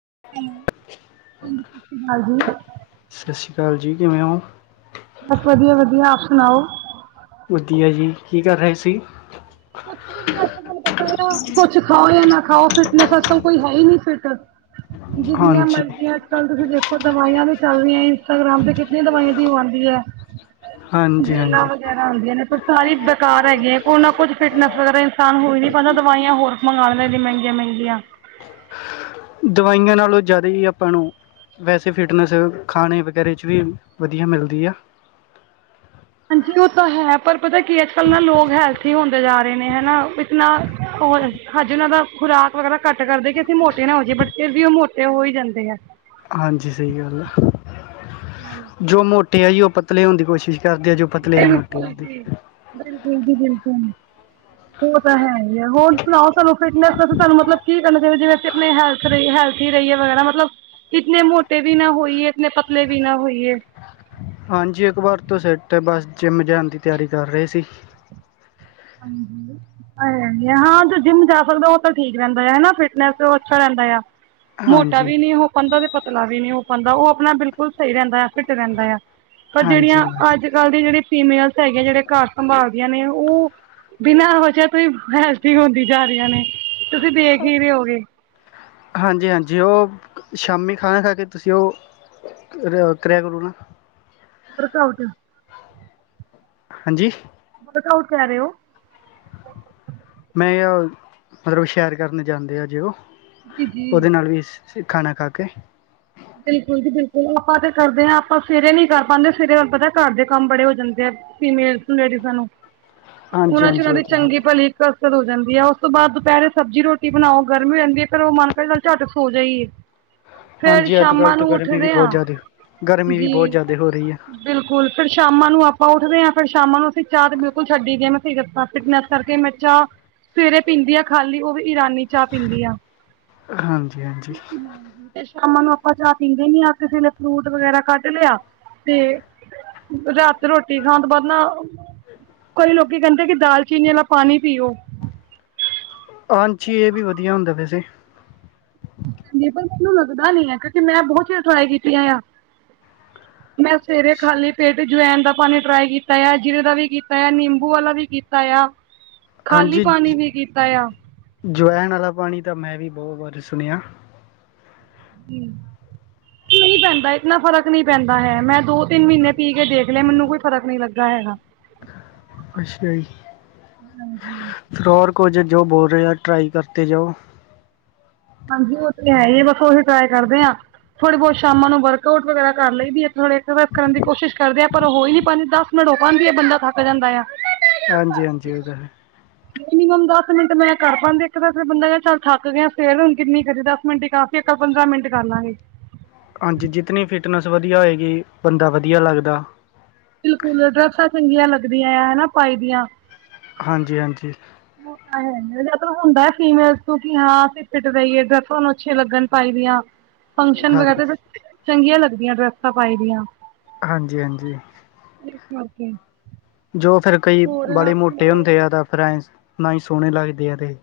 [unintelligible] ਸ਼ਿਆਲ ਜੀ ਕਿਵੇਂ ਹੋ। ਬਸ ਵਧੀਆ, ਵਧੀਆ ਆਪ ਸੁਣਾਓ। ਵਧੀਆ ਜੀ ਕੀ ਕਰ ਰਹੇ ਸੀ। ਕੁਛ ਵੀ ਨਹੀਂ ਅ ਬ ਪਤਾ। ਕੁੱਛ ਖਾਓ ਜਾਂ ਨਾ ਖਾਓ ਫਿਟਨੈਸ ਅੱਜ, ਕੱਲ ਕੋਈ ਹੈ ਹੀ ਨਹੀਂ ਫਿਟਨ ਜਿੰਨੀਆਂ ਹਾਂਜੀ ਮਰਜ਼ੀਆਂ ਅੱਜ, ਕੱਲ ਤੁਸੀਂ ਦੇਖੋ ਦਵਾਈਆਂ ਵਿੱਚ ਚੱਲ ਰਹੀਆਂ ਇੰਸਟਾਗ੍ਰਾਮ ਤੇ ਕਿਤੀਆਂ ਦਵਾਈਆਂ ਦੀ ਆਉਂਦੀ ਹੈ। ਹਾਂਜੀ ਬਲਾਂ ਹਾਂਜੀ ਵਗੈਰਾ ਹੁੰਂਦੀਆਂ ਨੇ ਫ ਸਾਰੀ ਬੇਕਾਰ ਹੈਗੀ। ਆ ਕੋ ਨਾ ਕੁੱਝ ਫਿਟਨੈਸ ਵਗੈਰਾ ਇਨਸਾਨ ਹੋਈ ਨੀ ਪੈਂਦਾ ਦਵਾਈਆਂ ਹੋਰ ਮੰਗਵਾ ਲ ਮਹਿੰਗੀਆਂ, । ਮਹਿੰਗੀਆਂ ਦਵਾਈਆਂ ਨਾਲੋਂ ਜ਼ਿਆਦਾ ਹੀ ਆਪਾਂ ਨੂੰ ਵੈਸੇ ਫਿਟਨੈਸ ਖਾਣੇ ਵਗੈਰੇ ਚ ਵੀ ਵਧੀਆ ਮਿਲਦੀ ਆ। ਜੀ ਉਹ ਤਾਂ ਹੈ। ਪਰ ਪਤਾ ਕੀ ਅੱਜ, ਕੱਲ ਨਾ ਲੋਕ ਹੈਲਥੀ ਹੁੰਦੇ ਜਾ ਰਹੇ ਨੇ ਹਨਾ ਇਤਨਾ ਹੋ। ਅੱਜ ਉਹਨਾਂ ਦਾ ਖੁਰਾਕ ਵਗੈਰਾ ਘੱਟ ਕਰਦੇ ਕਿ ਅਸੀਂ ਮੋਟੇ ਨਾ ਹੋ ਜਾਏ ਬਟ ਫੇਿਰ ਵੀ ਉਹ ਮੋਟੇ ਹੋ ਹੀ ਜਾਂਦੇ ਆ। ਹਾਂਜੀ ਸਹੀ ਗੱਲ ਆ ਜੋ ਮੋਟੇ ਆ ਜੀ ਉਹ ਪਤਲੇ ਹੋਣ ਦੀ ਕੋਸ਼ਿਸ਼ ਕਰਦੇ ਆ ਜੋ ਪਤਲੇ ਆ ਮੋਟੇ ਬਿਲਕੁਲ ਹੋਣ ਦੀ ਜੀ ਬਿਲਕੁਲ ਜੀ ਬਿਲਕੁਲ। ਉਹ ਤਾਂ ਹੈ ਹੀ ਹੈ ।ਹੋਰ ਸੁਣਾਓ ਤੁਹਾਨੂੰ ਫਿਟਨਸ ਸਾਨੂੰ ਮਤਲਬ ਕੀ ਕਰਨਾ ਚਾਹੀਦਾ ਜਿਵੇਂ ਆਪਣੇ ਹੈਲਥ ਹੈਲਥੀ ਰਹੀਏ ਵਗੈਰਾ ਮਤਲਬ ਇੱਕ ਨੇ ਮੋਟੇ ਵੀ ਨਾ ਹੋਈਏ ਇਤੇ ਪਤਲੇ ਵੀ ਨਾ ਹੋਈਏ [unintelligible] ਹਾਂਜੀ ।ਇੱਕ ਵਾਰ ਤੋਂ ਸੈਟ ਬਸ ਜਿੰਮ ਜਾਣ ਦੀ ਤਿਆਰੀ ਕਰ ਰਹੇ ਸੀ। [unintelligible] ਹਾਂ ਜੋ ਜਿੰਮ ਜਾ ਸਕਦਾ ਉਹ ਤਾਂ ਠੀਕ ਰਹਿੰਦਾ ਆ। ਫਿਟਨੈਸ ਉਹ ਅੱਛਾ ਰਹਿੰਦਾ ਆ। ਮੋਟਾ ਹਾਂਜੀ ਵੀ ਨਹੀਂੀ ਹੋ ਪਾਉਂਦਾ ਤੇ ਪਤਲਾ ਵੀ ਨਹੀਂੀ ਹੋ ਪਾਉਂਦਾ ਉਹ ਆਪਣਾ ਬਿਲਕੁਲ ਸਹੀ ਰਹਿੰਦਾ। ਫਿੱਟ ਰਹਿੰਦਾ ਆ ਪਰ ਜਿਹੜੀਆਂ ਹਾਂਜੀ ਅੱਜ ਕੱਲ੍ਹ ਦੀ ਜਿਹੜੀ ਫੀਮੇਲਸ ਹੈਗੀਆਂ ਜਿਹੜੇ ਘਰ ਸੰਭਾਲਦੀਆਂ ਨੇ ਉਹ ਬਿਨਾਂ ਜਹਾ ਤੋਂ ਹੈਲਥ ਹੁੰਦੀ ਜਾ ਰਹੀਆਂ ਨੇ ਤੁਸੀਂ ਦੇੇਖ ਹੀ ਰ ਹੋਗੇ ਹਾਂਜੀ ਹਾਂਜੀ ਉਹ ਸ਼ਾਮੀ ਖਾਣਾ ਖਾ ਕੇ ਤੁਸੀਂ ਉਹ ਕਿਇਆ ਕਰੀਣਾ ਅਕਾ ਆਊਟ ਹਾਂਜੀ। ਬਹੁਤ ਆਊਟ ਕਹਿ ਰਹੇ ਹੋ। ਨਹੀਂ ਹੋ ਸਾਰੇ ਸ਼ੈਰ ਕਰਨ ਜਾਂਦੇ ਆ ਜੇ ਉਹ ਜੀ ਜੀ ਉਹਦੇ ਨਾਲ ਵੀ ਖਾਣਾ ਖਾ ਕੇ ਬਿਲਕੁਲ ਜੀ ਬਿਲਕੁਲ ਆਪਾਂ ਤੇ ਕਰਦੇ ਹਾਂ ਆਪਾਂ ਸਵੇਰੇ ਨੀ ਕਰ ਪਾਉਂਦੇ ਸਵੇਰੇ ਵੱਲ ਪਤਾ ਘਰ ਦੇ ਕੰਮ ਬੜੇ ਹੋ ਜਾਂਦੇ ਆ। ਫੀਮੇਲ ਲੇਡੀਜ਼ ਨੂੰ ਹਾਂਜੀ ਉਹਨਾਂ ਚ ਹਾਂਜੀ ਉਹਨਾਂ ਉਹ ਦੀ ਤਾਂ ਹੈ ਚੰਗੀ ਭਲੀ ਇੱਕ ਤ ਹੋ ਜਾਂਦੀ ਹੈ ਉਸ ਤੋਂ ਬਾਅਦ ਦੁਪਹਿਰੇ ਸਬਜ਼ੀ ਰੋਟੀ ਬਣਾਓ ਗਰਮੀ ਹੋ ਜਾਂਦੀ ਹੈ ਫ ਉਹ ਮਨ ਕਰੇ ਚੱਲ ਝੱਟ ਸੋ ਜਾਈਏ ਫਿਰ ਹਾਂਜੀ-ਹਜੀ ਸ਼ਾਮਾਂ ਨੂੰ ਉੱਠਦੇ ਹਾਂ ਵੀ ਜੀ ਬਹੁਤ ਜ਼ਿਆਦਾ ਹੋ ਰਹੀ ਹੈ ਬਿਲਕੁਲ ਫਰ ਸ਼ਾਮਾਂ ਨੂੰ ਆਪਾਂ ਉ ਦੇ ਫਿਰ ਸ਼ਾਮਾਂ ਨੂੰ ਅਸੀਂ ਚਾਹ ਤੇ ਬਿਲਕੁਲ ਛੱਡੀ ਗਏ ਮੈਂ ਸ ਦੱਸਾਂ ਫਿਟਨੈਸ ਕਰਕੇ ਮੈਂ ਚਾਹ ਸਵੇਰੇ ਪੀਂਦੀ ਆ ਖਾਲੀ ਉਹ ਵੀ ਇਰਾਨੀ ਚਾਹ ਪੀਂਦੀ ਆ ਹਾਂਜੀ ਹਾਂਜੀ ਸ਼ਾਮਾਂ ਨੂੰ ਆਪਾਂ ਚਾਹ ਪੀਂਦੇ ਨੀ ਆ ਕਿਸੇ ਲੇ ਫਰੂਟ ਵਗੈਰਾ ਕੱਨ ਲਿਆ ਤੇ ਰਾਤ ਰੋਟੀ ਖਾਣ ਤੋਂ ਬਾਅਦ ਨਾ ਕਈ ਲੋਕੀ ਕਹਿੰਦੇ ਕਿ ਦਾਲਚੀਨੀ ਵਾਲਾ ਪਾਣੀ ਪੀਓ ਹਾਂਜੀੀ ਇਹ ਵੀ ਵਧੀਆ ਹੁੰਦਾ ਵੈਸੇ ਕਹ ਪਰ ਮੈਨੂੰ ਲੱਗਦਾ ਨੀ ਹੈ ਕਿਉਂਕਿ ਮੈਂ ਬਹੁਤ ਚਿਰ ਟਰਾਈ ਕੀਤੀਆਂ ਆ ਮੈਂ ਸਵੇਰੇ ਖਾਲੀ ਪੇਟ ਜਵਾੈਨ ਦਾ ਪਾਣੀ ਟਰਾਈ ਕੀਤਾ ਆ ਜੀਰੇ ਦਾ ਵੀ ਕੀਤਾ ਆ ਨਿੰਬੂ ਵਾਲਾ ਵੀ ਕੀਤਾ ਆ ਖਾਲੀ ਹਾਂਜੀ ਪਾਣੀ ਵੀ ਕੀਤਾ ਆ ਜਵੈਣ ਵਾਲਾ ਪਾਣੀ ਤਾਂ ਮੈਂ ਵੀ ਬਹੁਤ ਸੁਣਿਆ ਹਮ ਹ ਪੈਂਦਾ ਇਤਨਾ ਫਰਕ ਨੀ ਪੈਂਦਾ ਹੈ ਮੈਂ ਦੋ ਤਿੰਨ ਮਹੀਨੇ ਪੀ ਕੇ ਦੇਖ ਲਿਆ ਮੈਨੂੰ ਕੋਈ ਫਰਕ ਨੀ ਲੱਗਾ ਹੈਗਾ ਅੱਛਾ ਜੀ ਫਿਰ ਹੋਰ ਕੁਝ ਜੋ ਬੋਲ ਰਿਹਾ ਟਰਾਈ ਕਰਤੇ ਜਾਓ ਹਾਂਜੀ ਉਹ ਤੇ ਹੈ ਬੱਸੋ ਅਸੀਂ ਟਰਾਈ ਕਰਦੇ ਹਾਂ ਥੋੜੇ ਬਹੁਤ ਸ਼ਾਮਾਂ ਨੂੰ ਵਰਕਆਊਟ ਵਗੈਰਾ ਕਰ ਲਈਦੀ ਹੈ ਥੋੜ੍ਹ ਸਰਸਾਈਜ਼ ਕਰਨ ਦੀ ਕੋਸ਼ਿਸ਼ ਕਰਦੇ ਆ ਪਰ ਉਹ ਹੋਈ ਨੀ ਪੰਜ ਦਸ ਮਿੰਟ ਧੁੱਪਾਂ ਚ ਹੀ ਬੰਦਾ ਥੱਕ ਜਾਂਦਾ ਆ ਹਾਂਜੀ-ਹਾਂਜੀ ਉਹਤਾ ਹੈ ਮਿਨੀਮਮ ਦਸ ਮਿੰਟ ਮੈਂ ਕਰ ਪਾਂਦੇ ਆਂ ਇੱਕ ਤਾਂ ਫਿਰ ਬੰਦਾ ਚਲ ਥੱਕ ਗਿਆ ਫਿਰ ਹੁਣ ਕਿੰਨੀ ਕਰੀਏ ਦਸ ਮਿੰਟ ਹੀ ਕਾਫੀ ਇੱਕ ਪੰਦਰਾਂ ਮਿੰਟ ਕਰ ਲਾਂਗੇ ਹਾਂਜੀ ਜਿਤਨੀ ਫਿਟਨੈਸ ਵਧੀਆ ਹੋਏਗੀ ਬੰਦਾ ਵਧੀਆ ਲੱਗਦਾ ਬਿਲਕੁਲ ਡਰੈਸਾਂ ਚੰਗੀਆਂ ਲੱਗਦੀਆਂ ਆ ਹੈਨਾ ਪਾਈ ਦੀਆਂ ਹਾਂਜੀ-ਹਾਂਜੀ ਉਹ ਤਾਂ ਜ ਹੁੰਦਾ ਫੀਮੇਲ ਤੋਂ ਕਿ ਹਾਂ ਅਸੀਂ ਫਿਟ ਰਹੀਏ ਤੁਹਾਨੂੰ ਅੱਛੇ ਲੱਗਣ ਪਾਈ ਫੰਕਸ਼ਨ ਹਾਂਜੀ ਵਗੈਰਾ ਚੰਗੀਆਂ ਲੱਗਦੀਆਂ ਡਰੈਸਾਂ ਪਾਈ ਦੀਆਂ ਹਾਂਜੀ-ਹਾਂਜੀ ਕੇ ਜੋ ਫੇਿਰ ਕਈ ਬੜੇ ਮੋਟੇ ਹੁੰਦੇ ਆ ਫਿਰ ਐਂ ਨਾ ਹੀ ਸੋਹਣੇ ਲੱਗਦੇ ਆ ਤੇ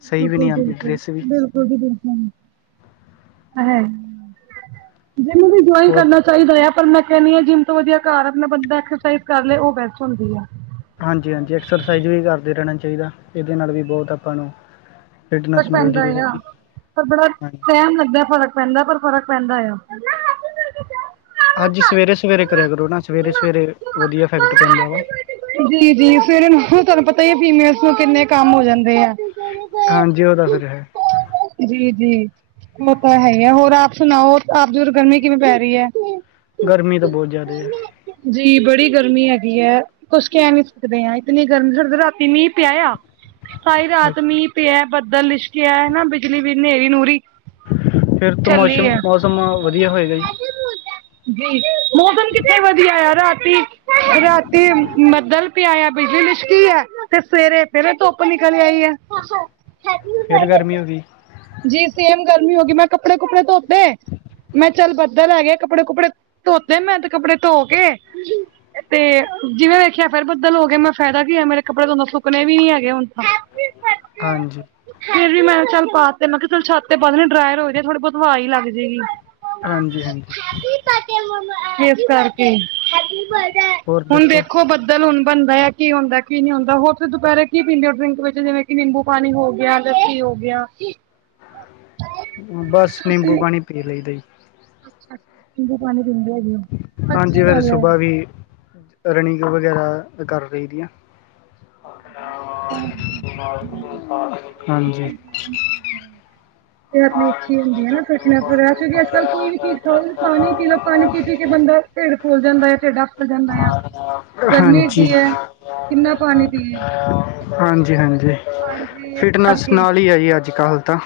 ਸਹੀ ਵੀ ਨਹੀਂ ਆਉਂਦੀ ਡਰੈਸ ਵੀ ਬਿਲਕੁਲ-ਬਿਲਕੁਲ-ਬਿਲਕੁਲ ਜੀ ਬਿਲਕੁਲ ਜਿਮੱ ਵੀ ਜਇੰਨ ਹੋਰ ਕਰਨਾ ਚਾਹੀਦਾ ਆ ਮੈਂ ਕਹਿੰ ਹਾਂ ਜਿੰਮ ਤੋਂ ਵਧੀਆ ਘਰ ਆਪਣਾ ਬੰ ਐਕਸਰਸਾਈਜ ਕਰ ਲ ਉਹ ਬੈਸਟ ਹੁੰਦੀ ਆ ਹਾਂਜੀ-ਹਾਂਜੀ ਐਕਸਰਸਾਈਜ਼ ਵੀ ਕਰਦੇ ਰਹਿਣਾ ਚਾਹੀਦਾ ਇਹਦੇ ਨਾਲ ਵੀ ਬਹੁਤ ਆਪਾਂ ਨੂੰ ਫਰਕ ਫਿਟਨੈਸ ਪੈਂਦਾ ਮਿਲਦੀ ਹੈ ਆ ਰਹਿੰਦੀ ਪਰ ਬੜਾ ਹਾਂਜੀ ਟਾਈਮ ਲੱਗਿਆ ਫ਼ਰਕ ਪੈਂਦਾ ਪਰ ਫਰਕ ਪੈਂਦਾ ਆ ਹੱਜੀ ਸਵੇਰੇ-ਸਵੇਰੇ ਕਰਿਆ ਕਰੋ ਨਾ ਸਵੇਰੇ ਸਵੇਰੇ ਵਧੀਆ ਫੈਕਟ ਪੈਂਦਾ ਵਾ ਫਵੇ ਹੁਣ ਤੁਹਾਨੂੰ ਪਤਾ ਹੀ ਫੀਮੇਲਸ ਨੂੰ ਕਿੰਨੇ ਕੰਮ ਹੋ ਜਾਂਦੇ ਆ ਹਾਂਜੀ ਉਹ ਤਾਂ ਫਿਰ ਹੈ ਜੀ-ਜੀ ਉਹ ਤਾਂ ਹੈ ਹੀ ਹੈ ਹੋਰ ਆਪ ਸੁਣਾਓ ਆਪਦੀ ਉੱਧਰ ਗਰਮੀ ਕਿਵੇਂ ਪੈ ਰਹੀ ਹੈ ਗਰਮੀ ਤਾਂ ਬਹੁਤ ਜ਼ਿਆਦਾ ਹੈ ਬੜੀ ਗਰਮੀ ਹੈਗੀ ਹੈ ਕੁਝ ਕਹਿ ਨੀ ਸਕਦੇ ਆਂ ਇਤਨੀ ਗਰਮੀ ਡ ਰਾਤੀ ਮੀਂਹ ਪਿਆ ਸਾਈ ਰਾਤ ਅੱਛਾ ਮੀਂਹ ਪਿਆ ਬੱਦਲ ਲਿਸ਼ਕਿਆ ਨਾ ਬਿਜਲੀ ਬ ਹਨੇਰੀ ਨੂਹਰੀ ਫਿਰ ਤ ਮੌਸਮ-ਮੌਸਮ ਵਧੀਆ ਹੋਏਗਾ ਜੀ ਜੀ ਮੌਸਮ ਕਿੱਥੇ ਵਧੀਆ ਆ ਰਾਤ ਹਾਂ [inaudible] ਰਾਤੀ ਬੱਦਲ ਪਿਆ ਬਿਜਲੀ ਲਿਸ਼ਕੀ ਹੈ ਤੇ ਸਵੇਰੇ ਫੇਰੇ ਧੁੱਪ ਨਿਕਲ ਆਈ ਹੈ। ਅੱਛਾ ਖ ਫਿਰ ਗਰਮੀ ਹੋ ਗਈ ਜੀ ਸੇਮ ਗਰਮੀ ਹੋ ਗਈ ਮੈਂ ਕੱਪੜੇ ਕੁਪੜੇ ਧੋਤੇ ਮੈਂ ਚੱਲ ਬੱਦਲ ਹੈਗੇ ਕੱਪੜੇ ਕੁੱਪੜੇ ਧੋਤੇ ਮੈਂ ਤੇ ਕੱਪੜੇ ਧੋ ਕੇ ਤੇ ਜਿਵੇਂ ਵੇਖਿਆ ਫੇਰ ਬੱਦਲ ਹੋ ਗਏ ਮੈਂ ਫਾਇਦਾ ਕੀ ਹੈ ਮੇਰੇ ਕੱਪੜੇ ਸੁੱਕਣੇ ਵੀ ਨੀ ਹੈਗੇ ਹੁਣ ਤਾਂ ਹਾਂਜੀ। ਫੇਰ ਵੀ ਮੈਂ ਚ ਪਾ ਤੇ ਮੈਂ ਕਿਹਾ ਚੱਲ ਛੱਤ ਤੇ ਡਰਾਰ ਹੋ ਜਾ ਆ ਥੋੜੀ ਬਹੁਤ ਹਵਾ ਹੀ ਲੱਗ ਜਾਏਗੀ। ਹਾਂਜੀ ਹਾਂਜੀ। ਇਸ ਕਰਕੇ ਹੋਰ ਹੁਣ ਦੱਸੋ ਦੇਖੋ ਬੱਦਲ ਹੁਣ ਬਣਦਾ ਹੈ ਕੀ ਹੁੰਦਾ ਕੀ ਨ ਨਹੀਂ ਹੁੰਦਾ ਹੋਰ ਤੇ ਦੁਪਹਿਰੇ ਕੀ ਪੀਂਦੇ ਹੋ ਡਰਿੰਕ ਵਿੱਚ ਜਿਵੇਂ ਕਿ ਨਿੰਬੂ ਪਾਣੀ ਹੋ ਗਿਆ ਜਾਂ ਕੀ ਹੋ ਗਿਆ ਬਸ ਨਿੰਬੂ ਪਾਣੀ ਪੀ ਲਈ ਦੇਈ ਦਾ ਨਿੰਬੂ ਪਾਣੀ ਪੀਂਦੇ ਹੈਗੇ ਆ ਹਾਂਜੀ ਅੱਛੀ ਫਿਰ ਗੱਲ ਹੈ। ਸੁਬਾਹ ਵੀ ਰਨਿੰਗ ਵਗੈਰਾ ਫਿਰ ਕਰ ਲਈ ਦੀ ਆ ਹਾਂਜੀ। ਤੇ ਆਪਣੀ ਅੱਛੀ ਹੀ ਹੁੰਦੀ ਹੈ ਨਾ ਫਿਟਨ ਵਗੈਰਾ ਕਿਉਂਕ ਅੱ ਕੱਲ ਕੋਈ ਵੀ ਚੀਜ਼ ਖਾ ਖ ਪਾਣੀ ਪੀ ਲੋ ਪਾਣੀ ਪੀ ਪੀ ਕੇ ਹਾਂਜੀ ਬੰਦਾ ਢਿੱਡ ਫੁਲ ਜਾਂਦਾ ਆ ਢਿੱਡ ਆਫਰ ਜਾਂਦਾ ਆ ਗਰਮੀ ਏਡੀ ਹੈ। ਕਿੰਨਾ ਪਾਣੀ ਪੀਏ ਹਾਂਜੀ ਹਾਂਜੀ। ਹਾਂਜੀ ਇਸ ਫਿਟਨੈਸ ਕਰਕੇ ਨਾਲ ਹੀ ਹੈ ਜੀ ਅੱਜ ਕੱਲ੍ਹ ਤਾਂ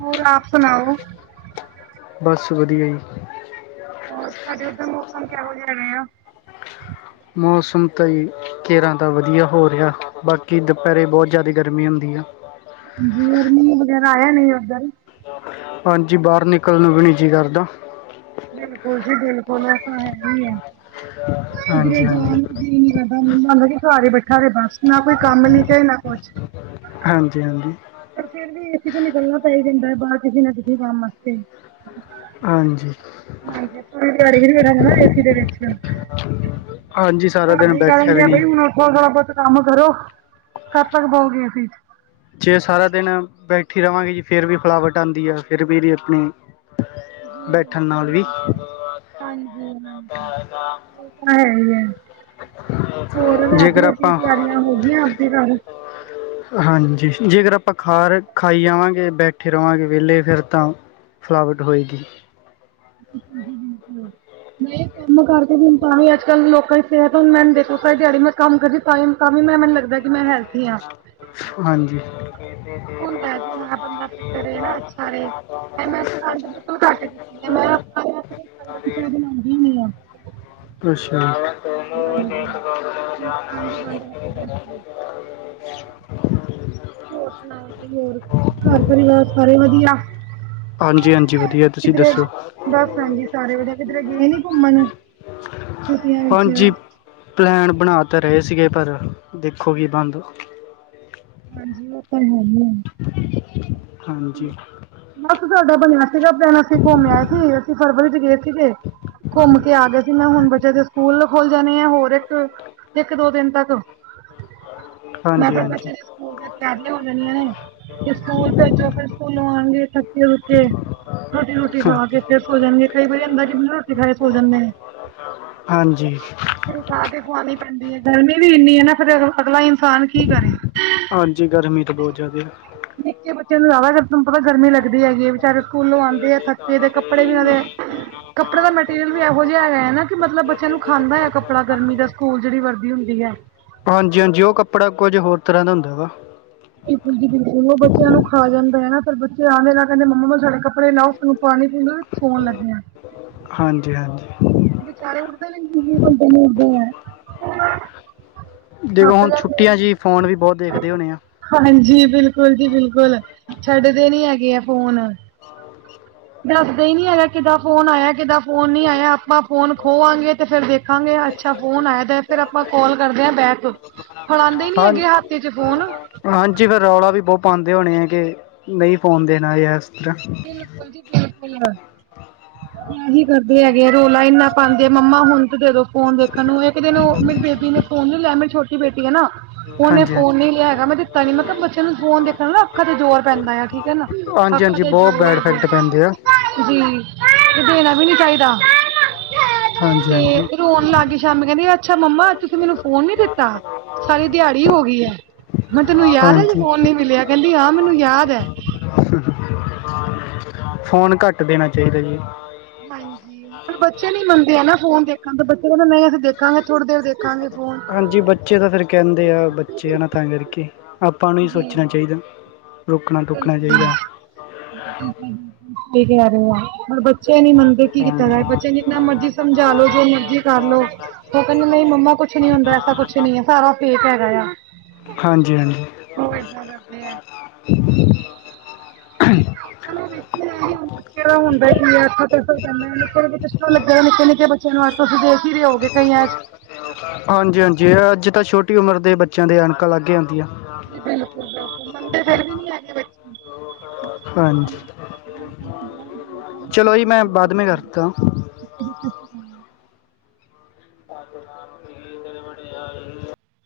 ਹੋਰ ਆਪ ਸੁਣਾਓ ਬਸ ਵਧੀਆ ਜੀ। ਹੋਰ ਸਾਡੇ ਓਧਰ ਮੌਸਮ ਕਿਹੋ ਜਿਹਾ ਰਿਹਾ ਆ ਮੌਸਮ ਤਾਂ ਜੀ ਕੇਰਾ ਦਾ ਵਧੀਆ ਹੋ ਰਿਹਾ ਬਾਕੀ ਦੁਪਹਿਰੇ ਬਹੁਤ ਜ਼ਿਆਦਾ ਗਰਮੀ ਹੁੰਦੀ ਆ। ਜ ਹੋਰ ਮੀਹ ਵਗੈਰਾ ਆਇਆ ਨਹੀਂ ਓਧਰ ਹਾਂਜੀ ਬਾਹਰ ਨਿਕਲ ਨੂੰ ਵੀ ਨ ਜੀਅ ਕਰਦਾ। ਬਿਲਕੁਲ ਜੀ ਬਿਲਕੁਲ ਐ ਤਾਂਾ ਹੈ ਹੀ ਆ ਅੱ ਕਿਧਰੇ ਜਾਨ ਨੂੰ ਜੀ ਨੀ ਕਰਦਾ ਬੰਦਾ ਬੈਠਾ ਰ ਬਸ ਨਾ ਕੋਈ ਕੰਮ ਨੀ ਤੇ ਨਾ ਕੁਛ ਹਾਂਜੀ ਹਾਂਜੀ। ਪਰ ਫੇਰ ਵੀ ਏਸੀ ਤੋਂ ਨਿਕਲਣਾ ਪੈ ਜਾਂਦਾ ਬਾਹਰ ਕਿਸੇ ਨਾ ਕਿਸੇ ਕੰਮ ਵਾਸਤੇ। ਹਾਂਜੀ ਹਾਂਜੀ ਨਾ ਏਸੀ ਦੇ ਵਿੱਚ ਹਾਂਜੀ ਸਾਰਾ ਹਾਂ ਦਿਨ ਕੀ ਕਰਨ ਬੈਠਿਆ ਦਿਆ ਵੀ ਆ ਬਈ ਨਹੀਂ ਹੁਣ ਉਠੋ ਸੋ ਪੁੱਤ ਕੰਮ ਕਰੋ ਘਰ ਤੱਕ ਬਾਓਗੇ ਅਸੀਂ ਜੇ ਸਾਰਾ ਦਿਨ ਬੈਠੀ ਰਵਾਂਗੇ ਜੀ ਫੇਰ ਵੀ ਫਿਲਾਵਟ ਆਉਂਦੀ ਆ ਫਿਰ ਵੀਦੀ ਆਪਣੀ ਜੀ ਬੈਠਣ ਬਿਲਕੁਲ ਨਾਲ ਜ ਵੀ ਬਿਲਕੁ ਹਾਂਜੀ ਹਾਂਜੀ ਤਾਂ ਹੈ ਹੈ ਹੋਰ ਰਾਤ ਦੀ ਜੇਕਰ ਰੋਟੀ ਆਪਾਂ ਤਿਆਰੀਆਂ ਹੋ ਗਈਆਂ ਅੱਧੇ ਨਾਲ ਹਾਂਜੀ ਜੇਕਰ ਆਪਾਂ ਖਾਰ ਖਾਈ ਆਵਾਂਗੇ ਬੈਠੇ ਰਵਾਂਗੇ ਵਿਹਲੇ ਫਿਰ ਤਾਂ ਫਲਾਵਟ ਹੋਏਗੀ। ਬਿਲਕੁਲ ਮ ਮੈਂ ਕਰਕੇ ਤਾਂ ਵੀ ਅੱਜ ਕੱਲ੍ਹ ਲੋਕਾਂ ਦੀ ਸਿਹਤ ਮੈ ਦੇਖੋ ਸ ਦਿਹਾੜੀ ਮੈਂ ਕੰਮ ਕਰਦੀ ਟਾਈਮ ਤਾਂ ਵੀ ਮੈਂ ਮੈਨੂੰ ਲੱਗਦਾ ਕਿ ਮੈਂ ਹੈਲਥੀ ਹਾਂ ਹਾਂਜੀ। ਹੁਣਦਾ ਜ ਹੈ ਬੰਦਾ ਫਿਟ ਰਹੇ ਨਾ ਅੱਛਾ ਰਹੇ ਮੈਂ ਖੰਡ ਬਿਲਕੁਲ ਘੱਟ ਮੈਂ ਆਪ ਆਪਣੇ ਚਾਹ ਬਣਾਉਦੀ ਨੀ ਆ ਅੱਛਾ। ਹਾਂਜੀ ਮੈਂ ਖੰਡ ਬੰਦ ਰੱਖ [inaudible] ਹੋਰ ਸੁਣਾਓ ਜੀ ਹੋਰ ਘਰ ਪਰਿਵਾਰ ਸਾਰੇ ਵਧੀਆ ਹਾਂਜੀ-ਹਾਂਜੀ ਵਧੀਆ ਤੁਸੀਂ ਕਿਧਰੇ ਦੱਸੋ? ਬਸ ਹਾਂਜੀ ਸਾਰੇ ਵਧੀਆ ਕਿਧਰੇ ਗਏ ਨੀ ਘੁੰਮਣ ਛੁੱਟੀਆਂ ਵਿੱਚ ਹਾਂਜੀ ਪਲੈਨ ਬਣਾ ਤਾਂ ਰਹੇ ਸੀਗੇ ਪਰ ਦੇਖੋ ਕੀ ਬਣ ਦਾ ਹਾਂਜੀ ਉਹ ਤਾਂ ਹੈਗੀ ਆ ਹਾਂਜੀ। ਤੁਹਾਡਾ ਬਣਿਆ ਸੀਗਾ ਪਲੈਨ ਅਸੀਂ ਘੁੰਮਿਆ ਆਏ ਸੀ ਅਸੀਂ ਫਰਵਰੀ ਚ ਗਏ ਸੀਗੇ ਘੁੰਮ ਕੇ ਆ ਗਿਆ ਸੀ ਮੈਂ ਹੁਣ ਬੱਚੇ ਦੇ ਸਕੂਲ ਖੁੱਲ ਜਾਣੇ ਆ ਹੋਰ ਇੱਕ ਦੋ ਦਿਨ ਤੱਕ ਮੈਂ ਹਾਂਜੀ ਆਪਣੇ ਹਾਂਜੀ ਬੱਚੇ ਸਕੂਲ ਦੀਆਂ ਤਿਆਰੀਆਂ ਹੋ ਜਾਂਣਆਂ ਨੇ ਤੇ ਸਕੂਲ ਭੇਜੋ ਫੇਿਰ [inaudible] ਰੋਟੀ-ਰੋਟੀ ਖਾ ਹਾਂਜੀ ਕੇ ਫਿਰ ਸੋ ਜਾਂਦੀ ਕਈ ਵਾਰੀ ਹੁੰਦਾ ਕਿ ਮ ਰੋਟੀ ਖਾ ਸੋ ਜਾਂਦੇ ਆ ਹਾਂਜੀ। ਪੈਂਦੀ ਹੈ ਗਰਮੀ ਵੀ ਇੰਨੀ ਹੈ ਨਾ ਫੇਿਰ ਅ ਅਗਲਾ ਇਨਸਾਨ ਕੀ ਕਰੇ ਹਾਂਜੀ ਗਰਮੀ ਤਾਂ ਬਹੁਤ ਜ਼ਿਆਦਾ ਆ ਨਿੱਕੇ ਬੱਚਿਆਂ ਨੂੰ ਜ਼ਿਆਦਾ ਤੁਹਾਨੂੰ ਪਤਾ ਗਰਮੀ ਲੱਗ ਹੈਗੀ ਹੈ ਵਿਚਾਰੇ ਸਕੂਲੋਂ ਆਉਂਦੇ ਆ ਥੱਕੇ ਤੇ ਕੱਪੜੇ ਵੀ ਇਹਨਾਂ ਦੇ ਕੱਪੜੇ ਦਾ ਮਟੀਰੀਅਲ ਵੀ ਇਹੋ ਜਿਹਾ ਹੈਗਾ ਹੈ ਨਾ ਕਿ ਮਤਲਬ ਬੱਚਿਆਂ ਨੂੰ ਖਾਂਦਾ ਹੈ ਕੱਪੜਾ ਗਰਮੀ ਦਾ ਸਕੂਲ ਜਿਹੜੀ ਵਰਦੀ ਹੁੰਦੀ ਹੈ ਹਾਂਜੀ-ਹਾਂਜੀ ਉਹ ਕੱਪੜਾ ਕੁਝ ਹੋਰ ਤਰ੍ਹਾਂ ਦਾ ਹੁੰਦਾ ਵਾ ਜੀ ਬਿਲਕੁਲ ਉਹ ਬੱਚਿਆਂ ਨੂੰ ਖਾ ਜਾਂਦਾ ਹੈ ਫਿਰ ਬੱਚੇ ਆ ਕਹਿੰਦੇ ਮੰਮਾ ਸਾਡੇੱ ਪਰੇ ਲਓ ਸਾਨੂੰ ਪਾਣੀ ਪੀ ਸੌਣ ਲੱਗ ਹ ਹਾਂਜੀ ਹਾਂਜੀ [inaudible] ਥੱਕ ਦੇਖੋ ਹੁਣ ਜਾਂਦੇ ਛੁੱਟੀਆਂ 'ਚ ਹੀ ਫੋਨ ਵੀ ਬਹੁਤ ਦੇਖਦੇ ਹੋਣੇ ਆ ਹਾਂਜੀ ਬਿਲਕੁਲ ਜੀ ਬਿਲਕੁਲ ਛੱਡਦੇ ਨੀ ਹੈਗੇ ਆ ਫੋਨ ਆਾਂ ਦੱਸਦੇ ਹੀ ਨੀ ਹੈਗਾ ਕਿੱਦਾ ਫੋਨ ਆਇਆ ਕਿੱਦਾ ਫੋਨ ਨੀ ਆਇਆ ਆਪਾਂ ਫੋਨ ਖੋਵਾਂਗੇ ਤੇ ਫੇਿਰ ਦੇਖ ਦੇਖਾਂਗੇ ਅੱਛਾ ਫੋਨ ਆਇਦਾ ਫਿਰ ਆਪਾਂ ਕਾਲ ਕਰਦੇ ਹਾਂ ਬੈਕ ਫੜਾਂਦੇ ਨੀ ਹਾਂ ਹੈਗੇ ਹੱਥ'ਚ ਫੋਨ। ਹਾਂਜੀ, ਫਿਰ ਰੌਲਾ ਵੀ ਬਹੁਤ ਪਾਉਂਦੇ ਹੋਣੇ ਹੈ, ਕਿ ਨਹੀਂ ਪਾਓਣ ਦੇਣਾ ਯਾਰ ਬਿਲਕੁਲ ਜੀ, ਬਿਲਕੁਲ। ਆਹੀ ਕਰਦੇ ਹੈਗੇ ਆ। ਰੋਲਾ ਇੰਨਾ ਪਾਂਦੇ ''ਮੰਮਾ ਹੁਣ ਤੇ, ਦੇਦੋ ਫੋਨ ਦੇਖਣ ਨੂੰ, ਇੱਕ ਦਿਨ ਉਹ ਮੇਰੀ ਬੇਬੀ ਨੇ ਫੋਨ ਨੀ ਲਿਆ ਮੇ ਛੋਟ ਕੀ, ਹੈ, ਨਾ। ਉਹਨੇ ਹਾਂਜੀ ਫੋਨ ਹਾਂਜੀ ਨੀ ਲਿਆ ਹੈਗਾ, ਮੈਂ ਦਿੱਤਾ ਨੀ ਮਤਲਬ ਬੱਚਿਆਂ ਨੂੰ ਫੋਨ ਦੇਖਣ ਨਾ ਅੱਖਾਂ ਤੇ, ਜ਼ੋਰ ਪੈਂਦਾ ਆ ਠੀਕ ਹੈ ਨਾ ਹਾਂਜੀ ਅੱਖਾਂ ਹਾਂਜੀ ਤੇ ਬਹੁਤ ਬੈਡ ਇਫੈਕਟ ਪੈਂਦੇ ਆ ਜੀ। ਤੇ, ਦੇਣਾ ਵੀ ਨੀ ਚਾਹੀਦਾ। ਹਾਂਜੀ ਹਾਂਜੀ ਤੇ ਰੋਣ ਲੱਗ ਗਏ, ਸ਼ਾਮੀ ਕਹਿੰਦੀ ਅੱਛਾ ਮੰਮਾ ਤੁਸੀਂ ਮੈਨੂੰ ਫੋਨ ਨੀ ਦਿੱਤਾ, ਸਾਰੀ ਦਿਹਾੜੀ ਹੋ ਗਈ ਹੈ। ''ਮੈਂ ਤੈਨੂੰ ਯਾਦ ਹੈ ਜੇ ਹਾਂਜੀ ਫੌਣ ਨੀ ਮਿਲਿਆ, ਕਹਿੰਦੀ ਹਾਂ। ਮੈਨੂੰ ਯਾਦ ਹੈ। ਫੋਨ ਘੱਟ ਦੇਣਾ ਚਾਹੀਦਾ ਜੀ। ਹਾਂਜੀ, ਹੁਣ ਬੱਚੇ ਨੀ ਮੰਨਦੇ ਆ ਨਾ ਫੋਨ ਦੇਖਣ ਤੋਂ, ਬੱਚੇ ਕਹਿੰਦੇ ਨਹੀਂ ਅਸੀਂ ਦੇਖਾਂਗੇ, ਥੋੜ੍ਹੀ ਦੇਰ ਦੇਖਾਂਗੇ। ਫੋਨ। ਹਾਂਜੀ। ਬੱਚੇ ਤਾਂ ਫਿਰ ਕਹਿੰਦੇ ਆ, ਬੱਚੇ ਆ ਨਾ, ਤਾਂ ਕਰਕੇ ਆਪਾਂ ਨੂੰ ਹੀ ਸੋਚਣਾ ਚਾਹੀਦਾ। ਰੋਕਣਾ ਟੋਕਣਾ ਚਾਹੀਦਾ ਬਿਲਕੁਲ, ਸਹੀ ਰਹੇ ਆ ਬੱਚੇ ਨੀ ਮੰਨਦੇ ਕੀ ਕੀਤਾ ਹਾਂਜੀ ਜਾਏ, ਬੱਚੇ ਨ ਜਿੰਨਾ ਮਰਜੀ ਸਮਝਾ ਲੋ, ਜੋ ਮਰਜੀ ਕਰਲੋ, ਓ ਕਹਿੰਦੇ ਨਹੀਂ ਮੰਮਾ ਕੁਛ ਨੀ ਹੁੰਦਾ, ਐਸਾ ਕੁਛ ਨੀ ਹੈ, ਸਾਰਾ ਫੇਕ ਹੈਗਾ ਯਾ। ਹਾਂਜੀ-ਹਾਂਜੀ। ਆ। ਹੰ [unintelligible] ਹੁੰਦਾ ਕਿ, ਹ ਨਿੱਕੇ-ਨਿੱਕੇ ਬੱਚਿਆਂ ਨੂੰ ਤੁਸੀਂ ਦੇਖ ਹੀ ਰਹੇ ਹੋਗੇ ਕਈਆਂ'ਚ ਹਾਂਜੀ-ਹਾਂਜੀ, ਅੱਜ ਤਾਂ ਛੋਟੀ ਉਮਰ ਦੇ ਬੱਚਿਆਂ ਦੇ ਐਣਕਾਂ ਲੱਗ ਜਾਂਦੀਆਂ। ਜੀ, ਬਿਲਕੁਲ-ਬਿਲਕੁਲ ਮਨਦੇ ਫਿਰ ਵੀ ਨਹੀਂ ਹੈਗੇ ਬੱਚੇ। ਹਾਂਜੀ। ਚਲੋ ਜੀ, ''ਮੈਂ ਬਾਅਦ ਮੇਂ ਕਰਤਾਂ। ਸਾਚੇ ਨਾਮ ਕੀ ਤਿਲੁ ਵਡਿਆਈ।।